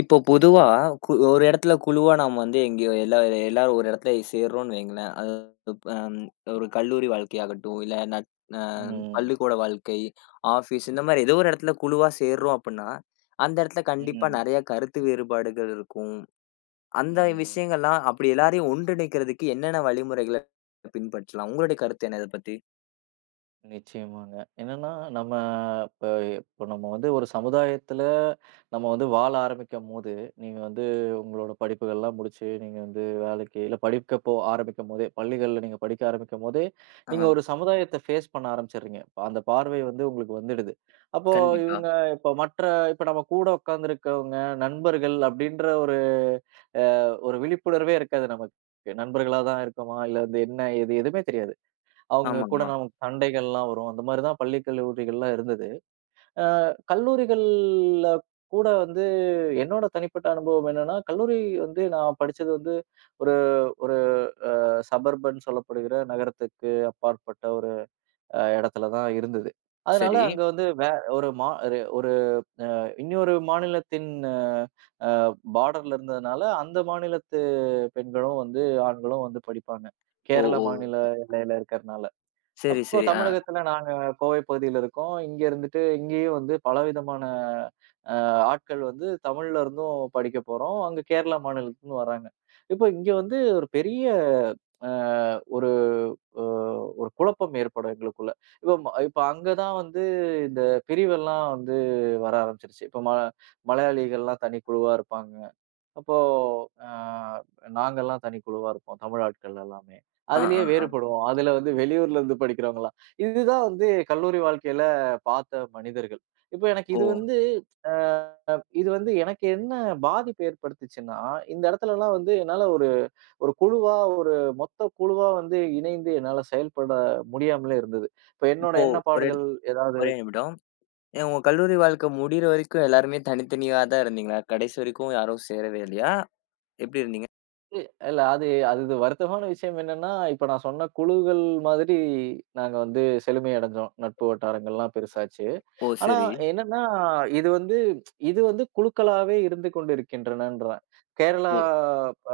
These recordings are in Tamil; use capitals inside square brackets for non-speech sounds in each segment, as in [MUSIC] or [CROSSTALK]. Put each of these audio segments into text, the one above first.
இப்போ பொதுவா, ஒரு இடத்துல குழுவா நாம வந்து எங்கேயோ எல்லாரும் ஒரு இடத்துல சேர்றோம்ன்னு வையுங்களேன். அது அம் ஒரு கல்லூரி வாழ்க்கையாகட்டும், இல்ல நட் அ ம். பள்ளிக்கூட வாழ்க்கை, ஆஃபீஸ் இந்த மாரி ஏதோ ஒரு இடத்துல குழுவா சேர்றோம் அப்டின்னா, அந்த இடத்துல கண்டிப்பா ம். நெறைய கருத்து வேறுபாடுகள் இருக்கும். அந்த ம். விஷயங்கள்லாம் அப்படி எல்லாரையும் ஒன்றிணைக்கிறதுக்கு என்னென்ன வழிமுறைகள பின்பற்றலாம்? உங்களுடைய கருத்து என்ன இத பத்தி? நிச்சயமாங்க. என்னன்னா, நம்ம இப்ப இப்ப நம்ம வந்து ஒரு சமுதாயத்துல நம்ம வந்து வாழ ஆரம்பிக்கும்போது, நீங்க வந்து உங்களோட படிப்புகள்லாம் முடிச்சு, நீங்க வந்து வேலைக்கு இல்ல படிக்க போ ஆரம்பிக்கும்போதே, பள்ளிகள்ல நீங்க படிக்க ஆரம்பிக்கும்போதே, ஆ, நீங்க ஒரு சமுதாயத்த ஃபேஸ் பண்ண ஆரம்பிச்சுடுறீங்க. அந்த பார்வை வந்து உங்களுக்கு வந்துடுது. அப்போ கண்டிப்பா. இவங்க இப்ப மற்ற இப்ப நம்ம கூட உட்கார்ந்திருக்கவங்க, நண்பர்கள் அப்படின்ற ஒரு அ ஒரு விழிப்புணர்வே இருக்காது நமக்கு. நண்பர்களா தான் இருக்கோமா? இல்ல வந்து என்ன? ஏது? எதுவுமே தெரியாது. அவங்க கூட ஆமாமா. நமக்கு சண்டைகள்லாம் வரும். அந்த மாரி தான் பள்ளி, கல்லூரிகள்லாம் இருந்தது. அ கல்லூரிகள்ல கூட வந்து என்னோட தனிப்பட்ட அனுபவம் என்னன்னா, கல்லூரி வந்து நான் படிச்சது வந்து ஒரு ஒரு சபர்பன் சொல்லப்படுகிற நகரத்துக்கு அப்பாற்பட்ட ஒரு இடத்துல தான் இருந்தது. அதனால சரி. அங்க வந்து வே ஒரு மா ஒரு ஒரு இன்னொரு மாநிலத்தின் அ பார்டர்ல இருந்ததுனால, அந்த மாநிலத்து பெண்களும் வந்து, ஆண்களும் வந்து படிப்பாங்க. ஓ! கேரள மாநில ஓ! எல்லையில இருக்கிறனால. சரி, அப்போ சரி. ஆ. தமிழகத்துல நாங்க கோவை பகுதியில இருக்கோம். இங்க இருந்துட்டு இங்கேயும் வந்து பலவிதமான அ ஆட்கள் வந்து தமிழ்ல இருந்தும் படிக்க போறோம். அங்க கேரளா மாநிலத்துலருந்து வராங்க. இப்போ இங்க வந்து ஒரு பெரிய அ ஒரு அ ஒரு குழப்பம் ஏற்படும் எங்களுக்குள்ள. இப்போ அங்க தான் வந்து இந்த பிரிவெல்லாம் வந்து வர ஆரம்பிச்சுருச்சு. இப்போ ம மலையாளிகள்லாம் தனி குழுவா இருப்பாங்க. அப்போ அ நாங்கலாம் தனி குழுவா இருப்போம். தமிழ் ஆட்கள் எல்லாமே. ஆ, ஆ, அதிலேயே ஆ. வேறுபடுவோம். அதில வந்து வெளியூர்ல இருந்து படிக்கிறவங்கலாம். இதுதான் வந்து கல்லூரி வாழ்க்கையில பார்த்த மனிதர்கள். இப்போ எனக்கு ஓ! இது வந்து அ இது வந்து எனக்கு என்ன பாதிப்பு ஏற்படுத்துச்சுன்னா, இந்த இடத்துலலாம் வந்து என்னால ஒரு ஒரு குழுவா ஒரு மொத்த குழுவா வந்து இணைந்து என்னால செயல்பட முடியாமலே இருந்தது. இப்போ என்னோட இப்போ ஒரு எண்ணப்பாடுகள் ஏதாவது ஒரே நிமிடம். ஏன் உங்க கல்லூரி வாழ்க்கை முடியிற வரைக்கும் எல்லாருமே தனித்தனியா தான் இருந்தீங்களா? கடைசி வரைக்கும் யாரும் சேரவே இல்லையா? எப்படி இருந்தீங்க? இல்ல. அது அது வருத்தமான விஷயம் என்னன்னா, இப்ப நான் சொன்ன குழுக்கள் மாதிரி நாங்க வந்து செழுமை அடைஞ்சோம். நட்பு வட்டாரங்கள்லாம் பெருசாச்சு. ஓ! ஆனா சரி. என்னன்னா, இது வந்து இது வந்து குழுக்களாவே இருந்து கொண்டிருக்கின்றனன்றேன். கேரளா ஓ!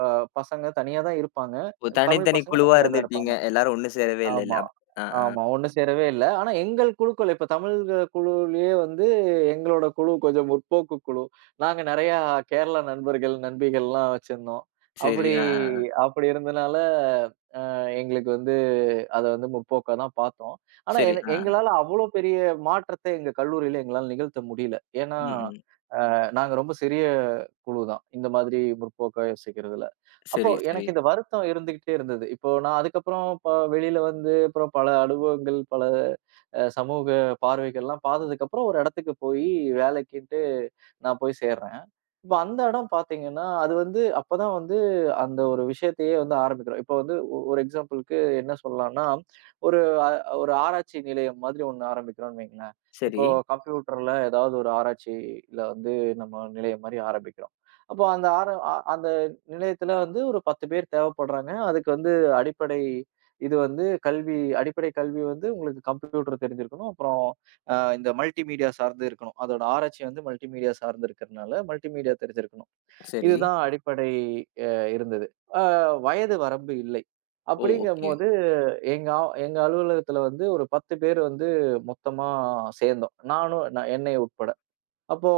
அ பசங்க தனியா தான் இருப்பாங்க. ஓ! தமிழ் தனித்தனி பசங்க குழுவா தனியா தான் இருந்துட்டீங்க. இருப்பாங்க. எல்லாரும் ஒண்ணு சேரவே இல்லல்ல. ஆமா, ஆ, ஆ. ஆமா. ஒண்ணு சேரவே இல்ல. ஆனா எங்கள் குழுக்கள் இப்ப தமிழ் குழுவிலேயே வந்து எங்களோட குழு கொஞ்சம் முற்போக்கு குழு. நாங்க நெறையா கேரளா நண்பர்கள், நண்பிகள்லாம் வச்சிருந்தோம். சரி. அப்படி ஆ, ஆ, ஆ. அப்படி இருந்தனால எங்களுக்கு வந்து அத வந்து முற்போக்கா தான் பார்த்தோம். ஆனா சரி. ஆ, ஆ. எங்களால அவ்வளோ பெரிய மாற்றத்த எங்க கல்லூரியில எங்களால நிகழ்த்த முடியல. ஏன்னா, ம், ம். நாங்க ரொம்ப சிறிய குழுதான். இந்த மாதிரி முற்போக்கா யோசிக்கிறதுல. அப்போ சரி, சரி. எனக்கு இந்த வருத்தம் இருந்துகிட்டே இருந்தது. இப்போ நான் அதுக்கப்புறம் வெளியில வந்து அப்புறம் பல அனுபவங்கள், பல சமூக பார்வைகள்லாம் பார்த்ததுக்கப்புறம் ஒரு இடத்துக்கு போயி வேலைக்கின்ட்டு நான் போய் சேர்றேன். இப்ப அந்த இடம் பார்த்தீங்கன்னா, அது வந்து அப்பதான் வந்து அந்த ஒரு விஷயத்தையே வந்து ஆரம்பிக்கிறோம். இப்ப வந்து ஒரு எக்ஸாம்பிள்க்கு என்ன சொல்லலாம்னா, ஒரு அ ஒரு ஆராய்ச்சி நிலையம் மாதிரி ஒண்ணு ஆரம்பிக்கிறோம்னு வைங்களேன். இப்போ சரி, கம்ப்யூட்டர்ல ஏதாவது ஒரு ஆராய்ச்சியில வந்து நம்ம நிலையம் மாரி ஆரம்பிக்கிறோம். அப்போ அந்த ஆர அ அந்த நிலையத்துல வந்து ஒரு 10 பேர் தேவைப்படுறாங்க. அதுக்கு வந்து அடிப்படை இது வந்து கல்வி அடிப்படை கல்வி வந்து உங்களுக்கு கம்ப்யூட்டர் தெரிஞ்சிருக்கணும். அப்புறம் இந்த மல்டிமீடியா சார்ந்து இருக்கணும். அதோட ஆராய்ச்சி வந்து மல்டிமீடியா சார்ந்து இருக்கிறனால, மல்டிமீடியா தெரிஞ்சிருக்கணும். சரி. இதுதான் அடிப்படை அ இருந்தது. அ வயது வரம்பு இல்லை. ஓ! ஓகே. அப்படிங்கும்போது எங்க அலுவலகத்துல வந்து ஒரு 10 பேர் வந்து மொத்தமா சேர்ந்தோம். நானும் என்னை உட்பட. அப்போ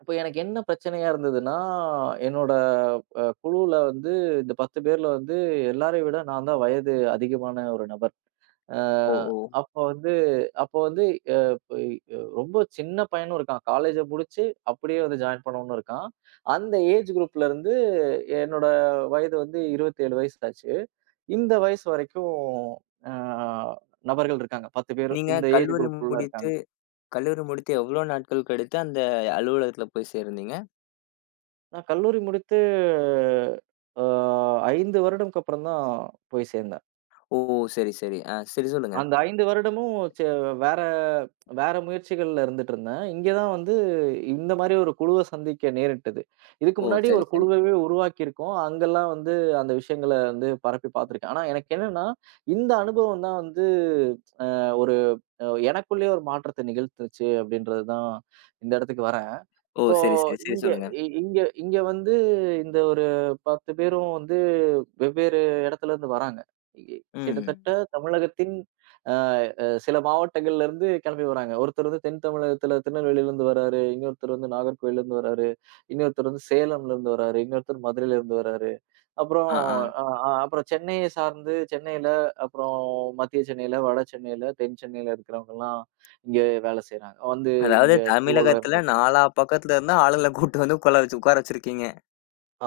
அப்போ எனக்கு என்ன பிரச்சனையா இருந்ததுன்னா, என்னோட குழுவுல வந்து இந்த 10 பேர்ல வந்து எல்லாரையும் விட நான் தான் வயது அதிகமான ஒரு நபர். அ ஓ! ஓ! அப்போ வந்து அப்போ வந்து இப்ப ரொம்ப சின்ன பையனும் இருக்கான். காலேஜ முடிச்சு அப்படியே வந்து ஜாயின் பண்ணவனும் இருக்கான். அந்த ஏஜ் குரூப்ல இருந்து என்னோட வயது வந்து 27 வயசு ஆச்சு. இந்த வயசு வரைக்கும் அ நபர்கள் இருக்காங்க. 10 பேர் நீங்க இந்த ஏஜ் கல்லூரி குரூப் ஃபுல்லா முடித்து இருக்காங்க. எவ்வளோ நாட்கள் கழித்து அந்த அலுவலகத்துல போய் சேர்ந்தீங்க? நான் கல்லூரி முடித்து அ 5 வருடம்க்கு அப்புறம் தான் போய் சேர்ந்தேன். ஓ! சரி, சரி. ஆ, சரி சொல்லுங்க. அந்த 5 வருடமும் வேற வேற முயற்சிகள்ல இருந்துட்டுருந்தேன். இங்க தான் வந்து இந்த மாரி ஒரு குழுவ சந்திக்க நேரிட்டது. இதுக்கு ஓ! முன்னாடி சரி, ஒரு சரி. குழுவவே உருவாக்கியிருக்கோம். அங்கலாம் வந்து அந்த விஷயங்கள வந்து பரப்பி பார்த்துருக்கேன். ஆனா எனக்கு என்னன்னா, இந்த அனுபவம் தான் வந்து ஒரு எனக்குள்ளேயே ஒரு மாற்றத்த நிகழ்த்துச்சு அப்படின்றது தான் இந்த இடத்துக்கு வரேன். ஓ! இப்போ சரி, சரி, சரி இங்க சொல்லுங்க. இ இங்க இங்க வந்து இந்த ஒரு 10 பேரும் வந்து வெவ்வேறு இடத்துல இருந்து வராங்க. இ ம். கிட்டத்தட்ட தமிழகத்தின் அ அ சில மாவட்டங்கள்ல இருந்து கிளம்பி வராங்க. ஒருத்தர் வந்து தென் தமிழகத்துல திருநெல்வேலியிலருந்து வராரு, இன்னொருத்தர் வந்து நாகர்கோயிலருந்து வராரு, இன்னொருத்தர் வந்து சேலம்லருந்து வராரு, இன்னொருத்தர் மதுரையிலருந்து வராரு. அப்புறம் ஆ, ஆ. அ அ அப்புறம் சென்னைய சார்ந்து சென்னையில, அப்புறம் மத்திய சென்னையில, வட சென்னையில, தென் சென்னையில இருக்கிறவங்கலாம் இங்க வேலை செய்றாங்க. வந்து அதாவது இங்க குழுவோல தமிழகத்துல இருந்திருக்காங்க. நாலா பக்கத்துல இருந்து ஆளுங்கள கூட்டு வந்து உட்கார வச்சிருக்கீங்க.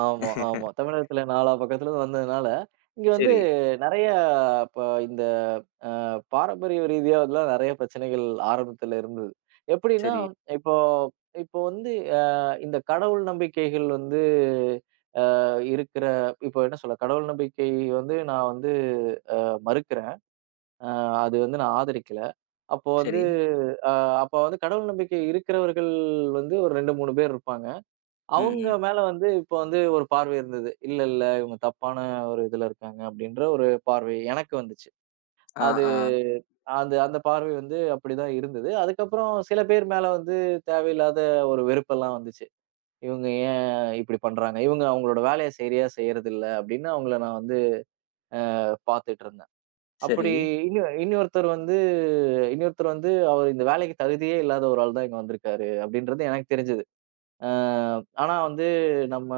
ஆமா, ஆமா. தமிழகத்துல நாலா பக்கத்துலருந்து வந்ததுனால, இங்க வந்து சரி, நெறைய இப்ப இந்த பாரம்பரிய ரீதியா இதெல்லாம் நெறைய பிரச்சனைகள் ஆரம்பத்துல இருந்தது. எப்படின்னா, சரி, இப்போ இப்போ வந்து அ இந்த கடவுள் நம்பிக்கைகள் வந்து இருக்கிற இப்போ என்ன சொல்ல? கடவுள் நம்பிக்கை வந்து நான் வந்து மறுக்கிறேன். அ அது வந்து நான் ஆதரிக்கல. அப்போ வந்து சரி. அ அப்போ வந்து கடவுள் நம்பிக்கை இருக்கிறவர்கள் வந்து ஒரு 2, 3 பேர் இருப்பாங்க. ம், அவங்க ம். மேல வந்து இப்ப வந்து ஒரு பார்வை இருந்தது. இல்ல, இல்ல இவங்க தப்பான ஒரு இதுல இருக்காங்க அப்படின்ற ஒரு பார்வை எனக்கு வந்துச்சு. ஆ, அது ஆ. அந்த அந்த பார்வை வந்து அப்படிதான் இருந்தது. அதுக்கப்புறம் சில பேர் மேல வந்து தேவையில்லாத ஒரு வெறுப்பெல்லாம் வந்துச்சு. இவங்க ஏன் இப்படி பண்றாங்க? இவங்க அவங்களோட வேலைய சரியா செய்யறதில்ல அப்படின்னு அவங்கள நான் வந்து பார்த்துட்டு இருந்தேன். சரி, அப்படி இன்னு இன்னொருத்தர் வந்து அவர் இந்த வேலைக்கு தகுதியே இல்லாத ஒரு ஆள் தான் இங்க வந்திருக்காரு அப்படின்றது எனக்கு தெரிஞ்சது. அ ஆனா வந்து நம்ம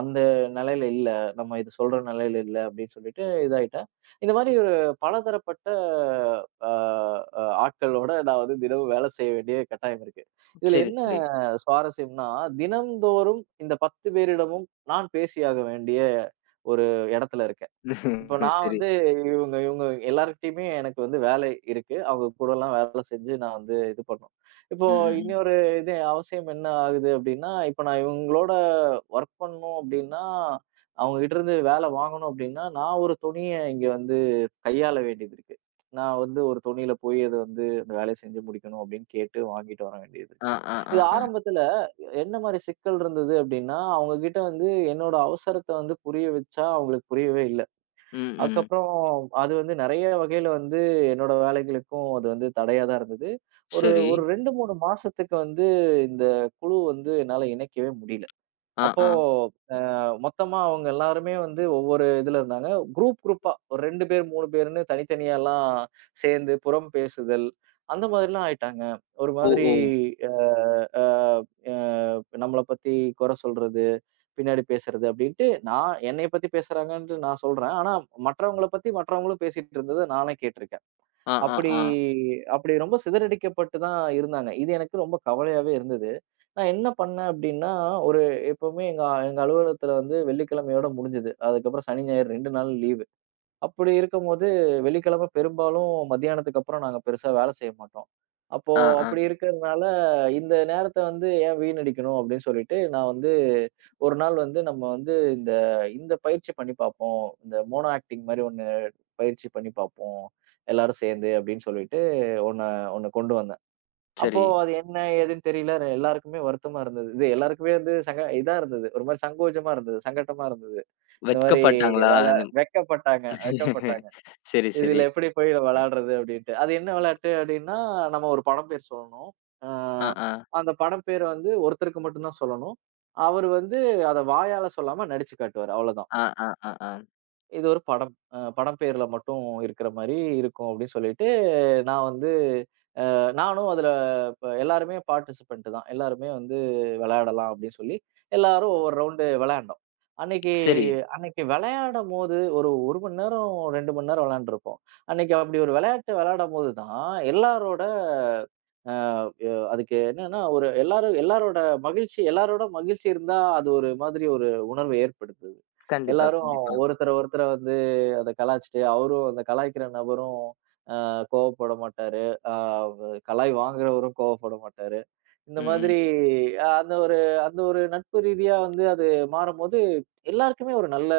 அந்த நிலையில இல்ல. நம்ம இது சொல்ற நிலையில இல்ல அப்படின்னு சொல்லிட்டு இதாயிட்டேன். இந்த மாரி ஒரு பலதரப்பட்ட அ அ ஆட்களோட நான் வந்து தினமும் வேலை செய்ய வேண்டிய கட்டாயம் இருக்கு. இதுல சரி, என்ன சரி. சுவாரஸ்யம்னா, தினம்தோறும் இந்த 10 பேரிடமும் நான் பேசியாக வேண்டிய ஒரு இடத்துல இருக்கேன். இப்போ [LAUGHS] நான் சரி. வந்து இவங்க இவங்க எல்லார்கிட்டயுமே எனக்கு வந்து வேலை இருக்கு. அவங்க கூடலாம் வேலை செஞ்சு நான் வந்து இது பண்ணணும். இப்போ ம், ம், ம். இன்னொரு இது அவசியம் என்ன ஆகுது அப்டின்னா, இப்போ நான் இவங்களோட ஒர்க் பண்ணணும் அப்டின்னா, அவங்ககிட்ட இருந்து வேலை வாங்கணும் அப்டின்னா, நான் ஒரு துணிய இங்க வந்து கையாள வேண்டியது இருக்கு. நான் வந்து ஒரு துணியில போய் அத வந்து அந்த வேலைய செஞ்சு முடிக்கணும் அப்டின்னு கேட்டு வாங்கிட்டு வர வேண்டியது ஆ, இருக்கு. ஆ, ஆ, இது ஆ. ஆரம்பத்துல என்ன மாரி சிக்கல் இருந்தது அப்டின்னா, அவங்க கிட்ட வந்து என்னோட அவசரத்த வந்து புரிய வச்சா அவங்களுக்கு புரியவே இல்ல. ம், ம். அதுக்கப்புறம் அது வந்து நெறைய வகையில வந்து என்னோட வேலைகளுக்கும் அது வந்து தடையா தான் இருந்தது. ஒரு சரி. ஒரு 2, 3 மாசத்துக்கு வந்து இந்த குழு வந்து என்னால இணைக்கவே முடியல. ஆ, அப்போ ஆ. மொத்தமா அவங்க எல்லாருமே வந்து ஒவ்வொரு இதுல இருந்தாங்க. குரூப் குரூப்பா ஒரு 2 பேர், 3 பேருன்னு தனித்தனியாலாம் சேர்ந்து புறம் பேசுதல், அந்த மாதிரிலாம் ஆயிட்டாங்க. ஒரு ஓ, மாதிரி ஓ. அ அ அ நம்மள பத்தி குறை சொல்றது, பின்னாடி பேசுறது அப்படின்ட்டு நான் என்னைய பத்தி பேசுறாங்கன்ட்டு நான் சொல்றேன். ஆனா மற்றவங்கள பத்தி மற்றவங்களும் பேசிட்டு இருந்தத நானே கேட்டிருக்கேன். ஆ, ஆ, அப்படி ஆ. அப்படி ரொம்ப சிதறடிக்கப்பட்டு தான் இருந்தாங்க. இது எனக்கு ரொம்ப கவலையாவே இருந்தது. நான் என்ன பண்ணேன் அப்படின்னா, ஒரு எப்பவுமே எங்க எங்க அலுவலகத்துல வந்து வெள்ளிக்கிழமையோட முடிஞ்சது. அதுக்கப்புறம் சனி, ஞாயிறு 2 நாள் லீவு. அப்படி இருக்கும்போது, வெள்ளிக்கிழமை பெரும்பாலும் மத்தியானத்துக்கு அப்புறம் நாங்க பெருசா வேலை செய்ய மாட்டோம். அப்போ ஆ, ஆ. அப்படி இருக்கிறதுனால, இந்த நேரத்த வந்து ஏன் வீணடிக்கணும் அப்படின்னு சொல்லிட்டு, நான் வந்து ஒரு நாள் வந்து நம்ம வந்து இந்த இந்த பயிற்சி பண்ணி பார்ப்போம். இந்த மோனோ ஆக்டிங் மாரி ஒண்ணு பயிற்சி பண்ணி பார்ப்போம். எல்லாரும் சேர்ந்து அப்படின்னு சொல்லிட்டு, ஒண்ணு ஒண்ணு கொண்டு வந்தாங்க. அப்போ சரி. அது என்ன ஏதுன்னு தெரியல. எல்லாருக்குமே வருத்தமா இருந்தது. இது எல்லாருக்குமே வந்து சங்க இதா இருந்தது. ஒரு மாரி சங்கோஜமா இருந்தது. சங்கட்டமா இருந்தது. இந்த மாரி வெட்கப்பட்டாங்களா? வெளா அது வெட்கப்பட்டாங்க [LAUGHS] வெட்கப்பட்டாங்க. சரி, சரி. "இதுல எப்படி போய் வெளையாடுறது?" அப்படின்ட்டு. அது என்ன வெளையாட்டு அப்படின்னா, நம்ம ஒரு படம் பேர் சொல்லணும். அ ஆ, ஆ. அந்த படம் பேர வந்து ஒருத்தருக்கு மட்டும் தான் சொல்லணும். அவரு வந்து அத வாயால சொல்லாம நடிச்சு காட்டுவாரு. அவ்வளதான். ஆ, ஆ, ஆ, ஆ. இது ஒரு படம். படம் பேர்ல மட்டும் இருக்கிற மாரி இருக்கும் அப்படின்னு சொல்லிட்டு, நான் வந்து நானும் அதுல இப்ப எல்லாருமே பார்ட்டிசிபெண்ட் தான். எல்லாருமே வந்து விளையாடலாம் அப்படின்னு சொல்லி, எல்லாரும் ஒவ்வொரு ரவுண்டு விளையாண்டோம். அன்னைக்கு சரி. அன்னைக்கு விளையாடம்போது ஒரு 1 மணி நேரம், 2 மணி நேரம் விளையாண்டுருப்போம். அன்னைக்கு அப்படி ஒரு விளையாட்டு விளையாடம்போது தான் எல்லாரோட அ ய அதுக்கு என்னன்னா, ஒரு எல்லாரும் எல்லாரோட மகிழ்ச்சி இருந்தா அது ஒரு மாதிரி ஒரு உணர்வு ஏற்படுத்துது. கண்டிப்பா, எல்லாரும் கண்டிப்பா. ஒருத்தர ஒருத்தர வந்து அத கலாய்ச்சுட்டு, அவரும் அந்த கலாய்க்கிற நபரும் கோவப்பட மாட்டாரு. அ கலாய் வாங்குறவரும் கோவப்பட மாட்டாரு. இந்த ம், ம். மாதிரி அ அந்த ஒரு அந்த ஒரு நட்பு ரீதியா வந்து அது மாறும்போது, எல்லாருக்குமே ஒரு நல்ல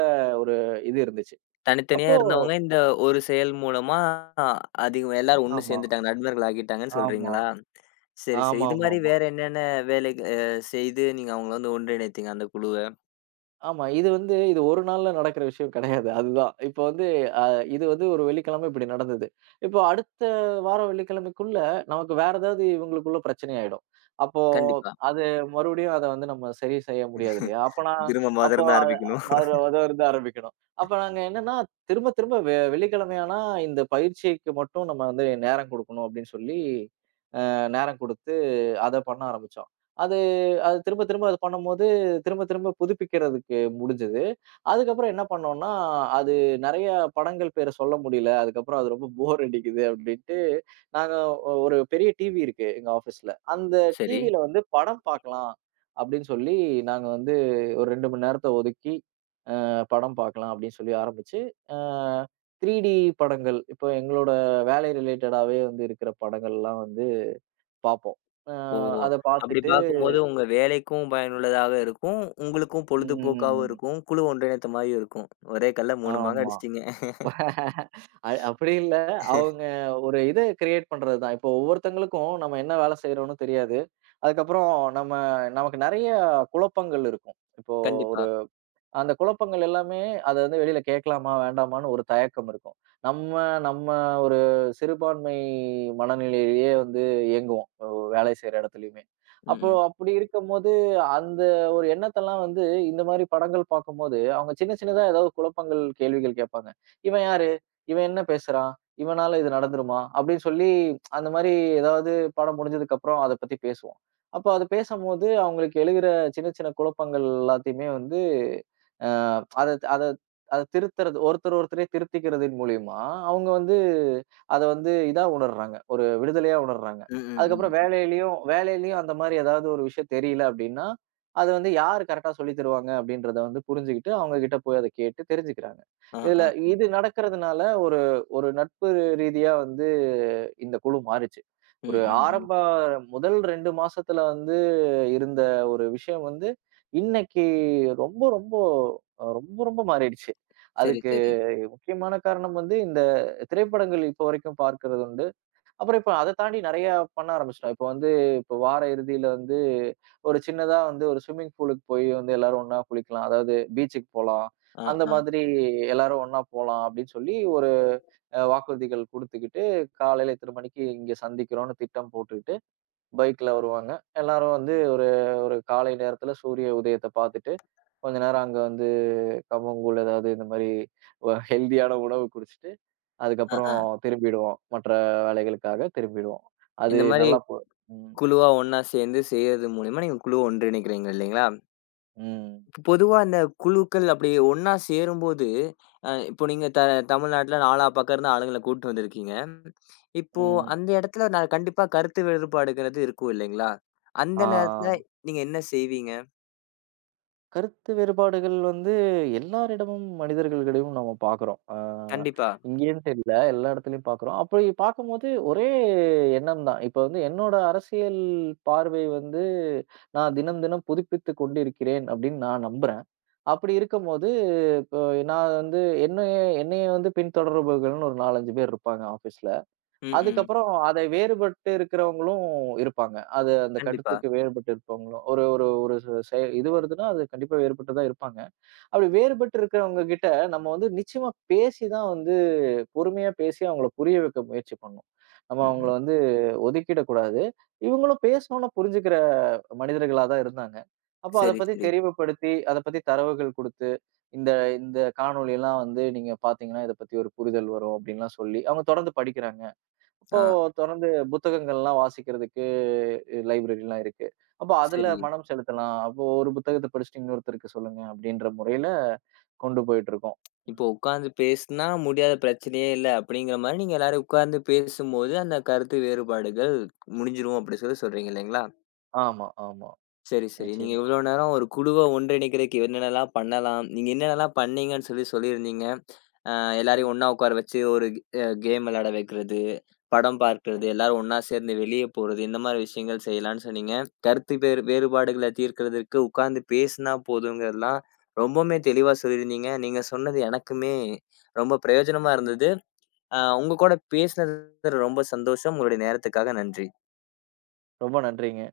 ஒரு இது இருந்துச்சு. தனித்தனியா அப்போ இருந்தவங்க, இந்த ஒரு செயல் மூலமா அதிகம் எல்லாரும் ஒண்ணு ஆமா, சேர்ந்துட்டாங்க. நண்பர்கள் ஆகிட்டாங்கன்னு ஆமா. சொல்றீங்களா? சரி, சரி. இது ஆமாமாமா. ஆமா. மாரி ஆமா வேற என்னென்ன வேலைக அ செய்து நீங்க அவங்கள வந்து ஒன்றிணைத்தீங்க அந்த குழுவ? ஆமா இது வந்து இது ஒரு நாள்ல நடக்கிற விஷயம் கிடையாது. அதுதான். இப்போ வந்து அ இது வந்து ஒரு வெள்ளிக்கிழமை இப்படி நடந்தது. இப்போ அடுத்த வாரம் வெள்ளிக்கிழமைக்குள்ள நமக்கு வேற ஏதாவது இவங்களுக்குள்ள பிரச்சனை ஆயிடும். அப்போ கண்டிப்பா. அது மறுபடியும் அத வந்து நம்ம சரி செய்ய முடியாது இல்லையா? அப்ப நான் திரும்ப அப்போ மொதலிருந்து அத ஆரம்பிக்கணும். முதலிருந்து ஆரம்பிக்கணும். அப்ப நாங்க என்னன்னா, திரும்ப திரும்ப வெள்ளிக்கிழமை ஆனா இந்த பயிற்சிக்கு மட்டும் நம்ம வந்து நேரம் குடுக்கணும் அப்படின்னு சொல்லி, நேரம் குடுத்து அத பண்ண ஆரம்பிச்சோம். அது அது திரும்ப திரும்ப அது பண்ணும்போது, திரும்ப திரும்ப புதுப்பிக்கிறதுக்கு முடிஞ்சது. அதுக்கப்புறம் என்ன பண்ணோம்னா, அது நெறைய படங்கள் பேர சொல்ல முடியல. அதுக்கப்புறம் அது ரொம்ப போர் அடிக்குது அப்படின்ட்டு, நாங்க ஒரு பெரிய டிவி இருக்கு எங்க ஆஃபீஸ்ல. அந்த சரி. டிவில வந்து படம் பார்க்கலாம் அப்படின்னு சொல்லி, நாங்க வந்து ஒரு 2 மணி நேரத்த ஒதுக்கி, படம் பார்க்கலாம் அப்படின்னு சொல்லி ஆரம்பிச்சு, அ 3D படங்கள் இப்போ எங்களோட வேலை ரிலேட்டடாவே வந்து இருக்கிற படங்கள்லாம் வந்து பார்ப்போம். அ ஓ! அத அப்படி பார்த்துட்டு பார்க்கும்போது உங்க வேலைக்கும் பயனுள்ளதாக இருக்கும். உங்களுக்கும் பொழுதுபோக்காவும் ம். இருக்கும். குழு ஒன்றிணைத்த மாரியும் இருக்கும். ஒரே கல்ல 3 மாங்கா ஆமா. அடிச்சிட்டீங்க. அப்படி இல்ல. அவங்க ஒரு இத கிரியேட் பண்றது தான். இப்போ ஒவ்வொருத்தங்களுக்கும் நம்ம என்ன வேலை செய்றோம்னு தெரியாது. அதுக்கப்புறம் நம்ம நமக்கு நெறைய குழப்பங்கள் இருக்கும். இப்போ கண்டிப்பா. அந்த குழப்பங்கள் எல்லாமே அத வந்து வெளியில கேட்கலாமா? வேண்டாமான்னு ஒரு தயக்கம் இருக்கும். நம்ம நம்ம ஒரு சிறுபான்மை மனநிலையிலேயே வந்து இயங்குவோம். வேலை செய்ற இடத்துலயுமே. ம், அப்போ ம். அப்படி இருக்கும்போது, அந்த ஒரு எண்ணத்தெல்லாம் வந்து இந்த மாரி படங்கள் பார்க்கும்போது, அவங்க சின்ன சின்னதா ஏதாவது குழப்பங்கள், கேள்விகள் கேட்பாங்க. "இவன் யாரு? இவன் என்ன பேசுறான்? இவனால இது நடந்துருமா?" அப்படின்னு சொல்லி அந்த மாரி ஏதாவது படம் முடிஞ்சதுக்கு அப்புறம் அத பத்தி பேசுவோம். அப்போ அது பேசம்போது, அவங்களுக்கு எழுகிற சின்ன சின்ன குழப்பங்கள் எல்லாத்தையுமே வந்து அ அத அத அத திருத்துறது ஒருத்தர் ஒருத்தரே திருத்திக்கிறதின் மூலியமா, அவங்க வந்து அத வந்து இதா உணர்றாங்க. ஒரு விடுதலையா உணர்றாங்க. ம், ம், அதுக்கப்புறம் ம். வேலையிலயும் வேலையிலயும் அந்த மாரி ஏதாவது ஒரு விஷயம் தெரியல அப்படின்னா, அத வந்து யார் கரெக்ட்டா சொல்லி தருவாங்க அப்படின்றத வந்து புரிஞ்சுகிட்டு, அவங்க கிட்ட போய் அத கேட்டு தெரிஞ்சுக்கிறாங்க. ஆ, இதுல ஆ, ஆ. இது நடக்கிறதுனால ஒரு ஒரு நட்பு ரீதியா வந்து இந்த குழு மாறுச்சு. ம், ஒரு ம், ம். ஆரம்ப முதல் 2 மாசத்துல வந்து இருந்த ஒரு விஷயம் வந்து, இன்னைக்கு ரொம்ப ரொம்ப ரொம்ப ரொம்ப மாறிடுச்சு. சரி, அதுக்கு சரி. முக்கியமான காரணம் வந்து இந்த திரைப்படங்கள் இப்ப வரைக்கும் பார்க்கிறது உண்டு. அப்புறம் இப்ப அத தாண்டி நெறையா பண்ண ஆரம்பிச்சுட்டோம். இப்ப வார இறுதியில வந்து ஒரு சின்னதா வந்து ஒரு ஸ்விம்மிங் பூலுக்கு போய் வந்து எல்லாரும் ஒண்ணா குளிக்கலாம். அதாவது பீச்சுக்கு போலாம். ஆ, அந்த ஆ. மாதிரி எல்லாரும் ஒண்ணா போலாம் அப்படின்னு சொல்லி ஒரு வாக்குறுதிகள் குடுத்துக்கிட்டு, காலையில இத்தன மணிக்கு இங்க சந்திக்கிறோம்னு திட்டம் போட்டு பைக்ல வருவாங்க. எல்லாரும் வந்து ஒரு ஒரு காலை நேரத்துல சூரிய உதயத்த பார்த்துட்டு, கொஞ்ச நேரம் அங்க வந்து கம்பங்கூழ் ஏதாவது இந்த மாரி ஹெல்தியான உணவு குடிச்சிட்டு, ஆ, அதுக்கப்புறம் ஆ. திரும்பிடுவோம். மற்ற வேலைகளுக்காக திரும்பிடுவோம். அது இந்த மாரி நல்லா ம், குழுவா ஒண்ணா சேர்ந்து செய்றது மூலியமா நீங்க குழுவ ஒன்றிணைக்கிறீங்க இல்லைங்களா? ம், இப்ப பொதுவா அந்த குழுக்கள் அப்படி ஒண்ணா சேரும்போது, இப்போ நீங்க தமிழ்நாட்டுல நாலா பக்கம் இருந்து ஆளுங்கள கூட்டு வந்திருக்கீங்க. இப்போ ம். அந்த இடத்துல நான் கண்டிப்பா கருத்து வேறுபாடுங்கிறது இருக்கும் இல்லைங்களா? அந்த நேரத்துல ஆ. நீங்க என்ன செய்வீங்க? கருத்து வேறுபாடுகள் வந்து எல்லாரிடமும் மனிதர்களிடமும் நம்ம பார்க்குறோம். கண்டிப்பா. இங்கேன்ட்டு இல்ல. எல்லா இடத்துலயும் பார்க்குறோம். அப்படி பார்க்கும்போது ஒரே எண்ணம் தான். இப்ப வந்து என்னோட அரசியல் பார்வை வந்து நான் தினம், தினம் புதுப்பித்துக் கொண்டிருக்கிறேன் அப்படின்னு நான் நம்புறேன். அப்படி இருக்கும்போது இப்போ நான் வந்து என்னைய என்னைய வந்து பின்தொடர்பவர்கள்ன்னு ஒரு 4, 5 பேர் இருப்பாங்க ஆஃபீஸ்ல. ம், ம். அதுக்கப்புறம் அதை வேறுபட்டு இருக்கிறவங்களும் இருப்பாங்க. அது அந்த கண்டிப்பா. கருத்துக்கு வேறுபட்டு இருப்பவங்களும். ஒரு ஒரு ஒரு ச செ இது வருதுன்னா, அது கண்டிப்பா வேறுபட்டு தான் இருப்பாங்க. அப்படி வேறுபட்டு இருக்கிறவங்க கிட்ட நம்ம வந்து நிச்சயமா பேசி தான் வந்து பொறுமையா பேசி அவங்கள புரிய வைக்க முயற்சி பண்ணணும். நம்ம ம், அவங்கள ம். வந்து ஒதுக்கிடக்கூடாது. இவங்களும் பேசணும்னா புரிஞ்சுக்கிற மனிதர்களா தான் இருந்தாங்க. அப்போ அத சரி, பத்தி சரி. தெரிவுபடுத்தி, அத பத்தி தரவுகள் குடுத்து, இந்த இந்த காணொளிலாம் வந்து நீங்க பார்த்தீங்கன்னா, இத பத்தி ஒரு புரிதல் வரும் அப்படின்லாம் சொல்லி அவங்க தொடர்ந்து படிக்கிறாங்க. அப்போ ஆ, தொடர்ந்து புத்தகங்கள்லாம் வாசிக்கிறதுக்கு லைப்ரரிலாம் இருக்கு. அப்போ அதுல சரி. மனம் செலுத்தலாம். அப்போ ஒரு புத்தகத்த படிச்சுட்டு இன்னொருத்தருக்கு சொல்லுங்க அப்படின்ற முறையில கொண்டு போயிட்டுருக்கோம். இப்போ ம். உட்கார்ந்து பேசுனா முடியாத பிரச்சனையே இல்ல அப்படிங்கிற மாரி நீங்க எல்லாரும் உட்கார்ந்து பேசும்போது அந்த கருத்து வேறுபாடுகள் முடிஞ்சிரும் அப்படி சொல்லி சொல்றீங்க இல்லைங்களா? ஆமா, ஆமா. சரி, சரி. நீங்க நிச்சயமா. இவ்ளோ நேரம் ஒரு குழுவா ஒன்றிணைக்கிறதுக்கு என்னென்னலாம் பண்ணலாம்? நீங்க என்னென்னலாம் பண்ணீங்கன்னு சொல்லி சொல்லியிருந்தீங்க. அ எல்லாரையும் ம், ஒண்ணா உட்கார வச்சு ஒரு கேம் விளையாட வைக்கிறது, படம் பார்க்கிறது, ம். எல்லாரும் ஒண்ணா சேர்ந்து வெளிய போறது, இந்த மாரி விஷயங்கள் செய்யலான்னு சொன்னீங்க. கருத்து வேறுபாடுகள தீர்க்கிறதற்கு உட்கார்ந்து பேசினா போதுங்கிறதெல்லாம் ரொம்பவுமே தெளிவா சொல்லியிருந்தீங்க. நீங்க சொன்னது எனக்குமே ரொம்ப பிரயோஜனமா இருந்தது. உங்க கூட பேசினது ரொம்ப சந்தோஷம். உங்களுடைய நேரத்துக்காக நன்றி. ரொம்ப நன்றிங்க.